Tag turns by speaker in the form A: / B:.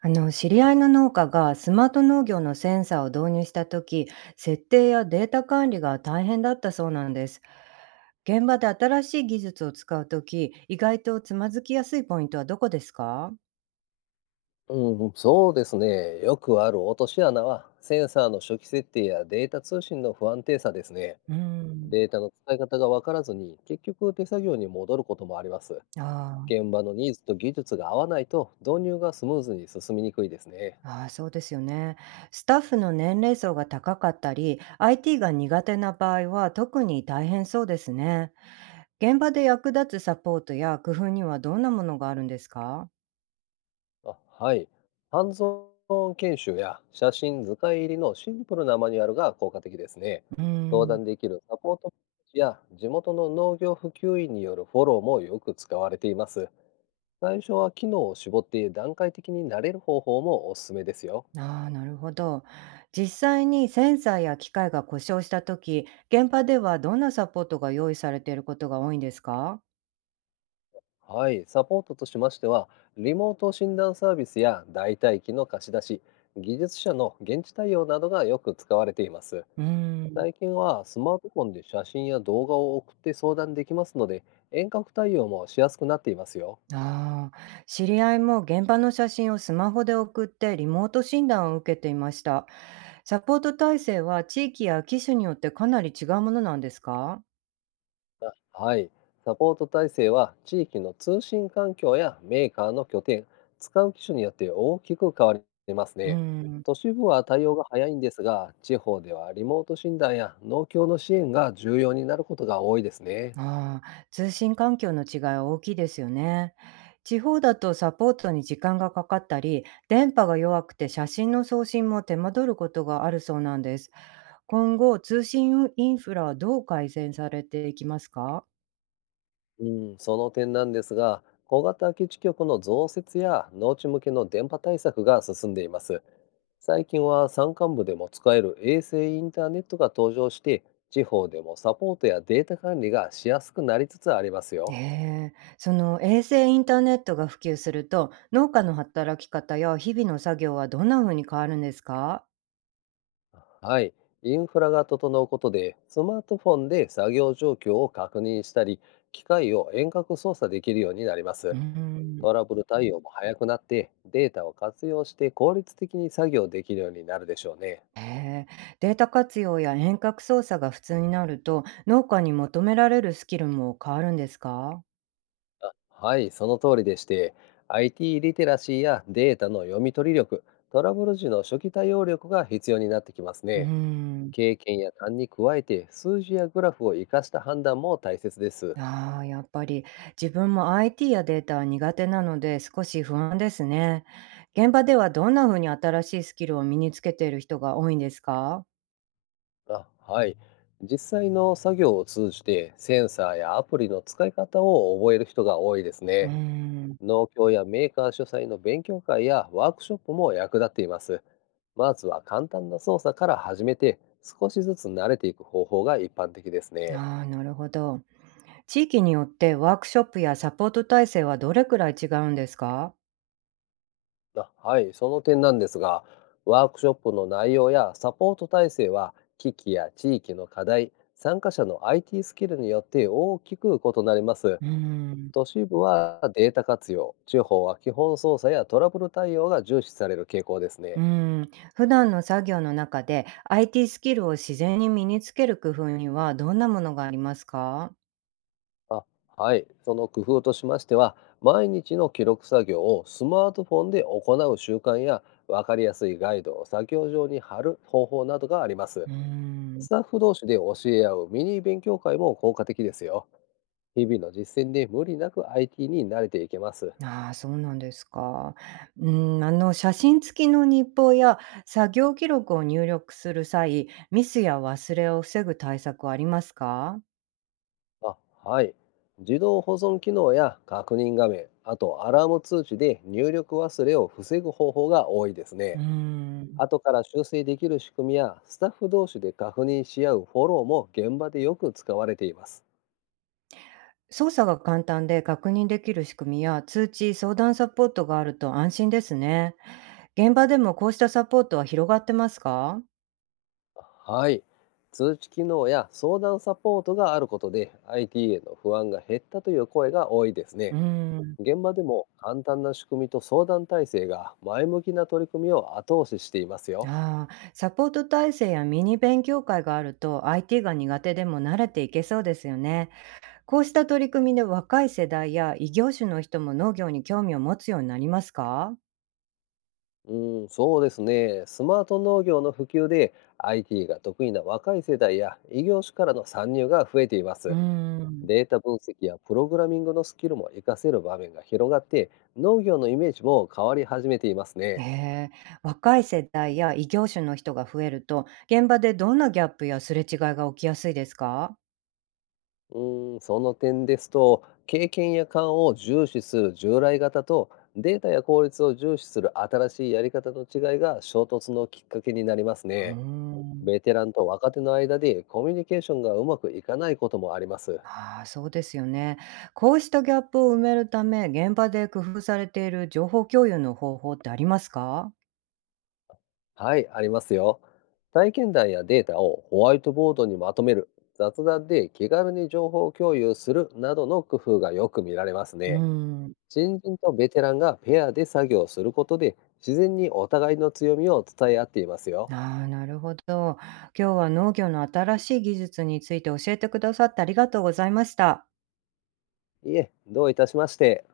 A: あの知り合いの農家がスマート農業のセンサーを導入した時、設定やデータ管理が大変だったそうなんです。現場で新しい技術を使う時、意外とつまずきやすいポイントはどこですか？
B: うん、そうですね。よくある落とし穴は、センサーの初期設定やデータ通信の不安定さですね。
A: うん。
B: データの使い方が分からずに、結局手作業に戻ることもあります。
A: あー。
B: 現場のニーズと技術が合わないと、導入がスムーズに進みにくいですね。
A: あー、そうですよね。スタッフの年齢層が高かったり IT が苦手な場合は特に大変そうですね。現場で役立つサポートや工夫にはどんなものがあるんですか？
B: あ、はい。ハンズオン研修や写真図解入りのシンプルなマニュアルが効果的ですね。
A: う
B: 登
A: ん。
B: 壇できるサポートや地元の農業普及員によるフォローもよく使われています。最初は機能を絞って段階的に慣れる方法もおすすめですよ。
A: ああ、なるほど。実際にセンサーや機械が故障したとき、現場ではどんなサポートが用意されていることが多いんですか？
B: はい、サポートとしましては、リモート診断サービスや代替機の貸し出し、技術者の現地対応などがよく使われています。
A: うーん。
B: 最近はスマートフォンで写真や動画を送って相談できますので、遠隔対応もしやすくなっていますよ。
A: ああ、知り合いも現場の写真をスマホで送ってリモート診断を受けていました。サポート体制は地域や機種によってかなり違うものなんですか？
B: はい。サポート体制は地域の通信環境やメーカーの拠点、使う機種によって大きく変わります
A: うー
B: ね。
A: ん。
B: 都市部は対応が早いんですが、地方ではリモート診断や農協の支援が重要になることが多いですね。
A: ああ、通信環境の違いは大きいですよね。地方だとサポートに時間がかかったり、電波が弱くて写真の送信も手間取ることがあるそうなんです。今後、通信インフラはどう改善されていきますか？
B: うん、その点なんですが、小型基地局の増設や農地向けの電波対策が進んでいます。最近は山間部でも使える衛星インターネットが登場して、地方でもサポートやデータ管理がしやすくなりつつあります
A: え
B: よ。
A: その衛星インターネットが普及すると、農家の働き方や日々の作業はどんな風に変わるんですか？
B: はい、インフラが整うことで、スマートフォンで作業状況を確認したり、機械を遠隔操作できるようになりま
A: う
B: す。
A: ーん。
B: トラブル対応も早くなって、データを活用して効率的に作業できるようになるでしょうね。
A: へえ、データ活用や遠隔操作が普通になると、農家に求められるスキルも変わるんですか？
B: はい、その通りでして、IT リテラシーやデータの読み取り力、トラブル時の初期対応力が必要になってきます
A: うー
B: ね。
A: ん。
B: 経験や勘に加えて、数字やグラフを活かした判断も大切です。
A: ああ、やっぱり自分も IT やデータは苦手なので少し不安ですね。現場ではどんな風に新しいスキルを身につけている人が多いんですか？
B: あ、はい、実際の作業を通じて、センサーやアプリの使い方を覚える人が多いです
A: うー
B: ね。
A: ん。
B: 農協やメーカー主催の勉強会やワークショップも役立っています。まずは簡単な操作から始めて、少しずつ慣れていく方法が一般的ですね。
A: ああ、なるほど。地域によってワークショップやサポート体制はどれくらい違うんですか？
B: あ、はい、その点なんですが、ワークショップの内容やサポート体制は、機器や地域の課題、参加者の IT スキルによって大きく異なります。
A: うーん。
B: 都市部はデータ活用、地方は基本操作やトラブル対応が重視される傾向です
A: う
B: ね。
A: ん、普段の作業の中で IT スキルを自然に身につける工夫にはどんなものがありますか？
B: あ、はい。その工夫としましては、毎日の記録作業をスマートフォンで行う習慣や、わかりやすいガイドを作業上に貼る方法などがあります。
A: うーん。
B: スタッフ同士で教え合うミニ勉強会も効果的ですよ。日々の実践で無理なく IT に慣れていけます。
A: ああ、そうなんですか。うん、あの写真付きの日報や作業記録を入力する際、ミスや忘れを防ぐ対策はありますか？
B: あ、はい。自動保存機能や確認画面、あとアラーム通知で入力忘れを防ぐ方法が多いです
A: う
B: ね。
A: ーん。
B: 後から修正できる仕組みやスタッフ同士で確認し合うフォローも現場でよく使われています。
A: 操作が簡単で確認できる仕組みや通知、相談サポートがあると安心ですね。現場でもこうしたサポートは広がってますか？
B: はい。通知機能や相談サポートがあることで IT への不安が減ったという声が多いです
A: う
B: ね。
A: ーん。
B: 現場でも簡単な仕組みと相談体制が前向きな取り組みを後押ししていますよ。
A: ああ、サポート体制やミニ勉強会があると IT が苦手でも慣れていけそうですよね。こうした取り組みで若い世代や異業種の人も農業に興味を持つようになりますか？
B: うん、そうですね。スマート農業の普及で IT が得意な若い世代や異業種からの参入が増えていま
A: うー
B: す。
A: ん。
B: データ分析やプログラミングのスキルも活かせる場面が広がって、農業のイメージも変わり始めています
A: え
B: ね。
A: え。若い世代や異業種の人が増えると現場でどんなギャップやすれ違いが起きやすいですか？
B: うーん、その点ですと、経験や勘を重視する従来型と、データや効率を重視する新しいやり方の違いが衝突のきっかけになります
A: うー
B: ね。
A: ん。
B: ベテランと若手の間でコミュニケーションがうまくいかないこともあります。
A: ああ、そうですよね。こうしたギャップを埋めるため現場で工夫されている情報共有の方法ってありますか？
B: はい、ありますよ。体験談やデータをホワイトボードにまとめる、雑談で気軽に情報共有するなどの工夫がよく見られます
A: う
B: ね。
A: ん。
B: 新人とベテランがペアで作業することで、自然にお互いの強みを伝え合っていますよ。
A: ああ、なるほど。今日は農業の新しい技術について教えてくださってありがとうございました。
B: いえ、どういたしまして。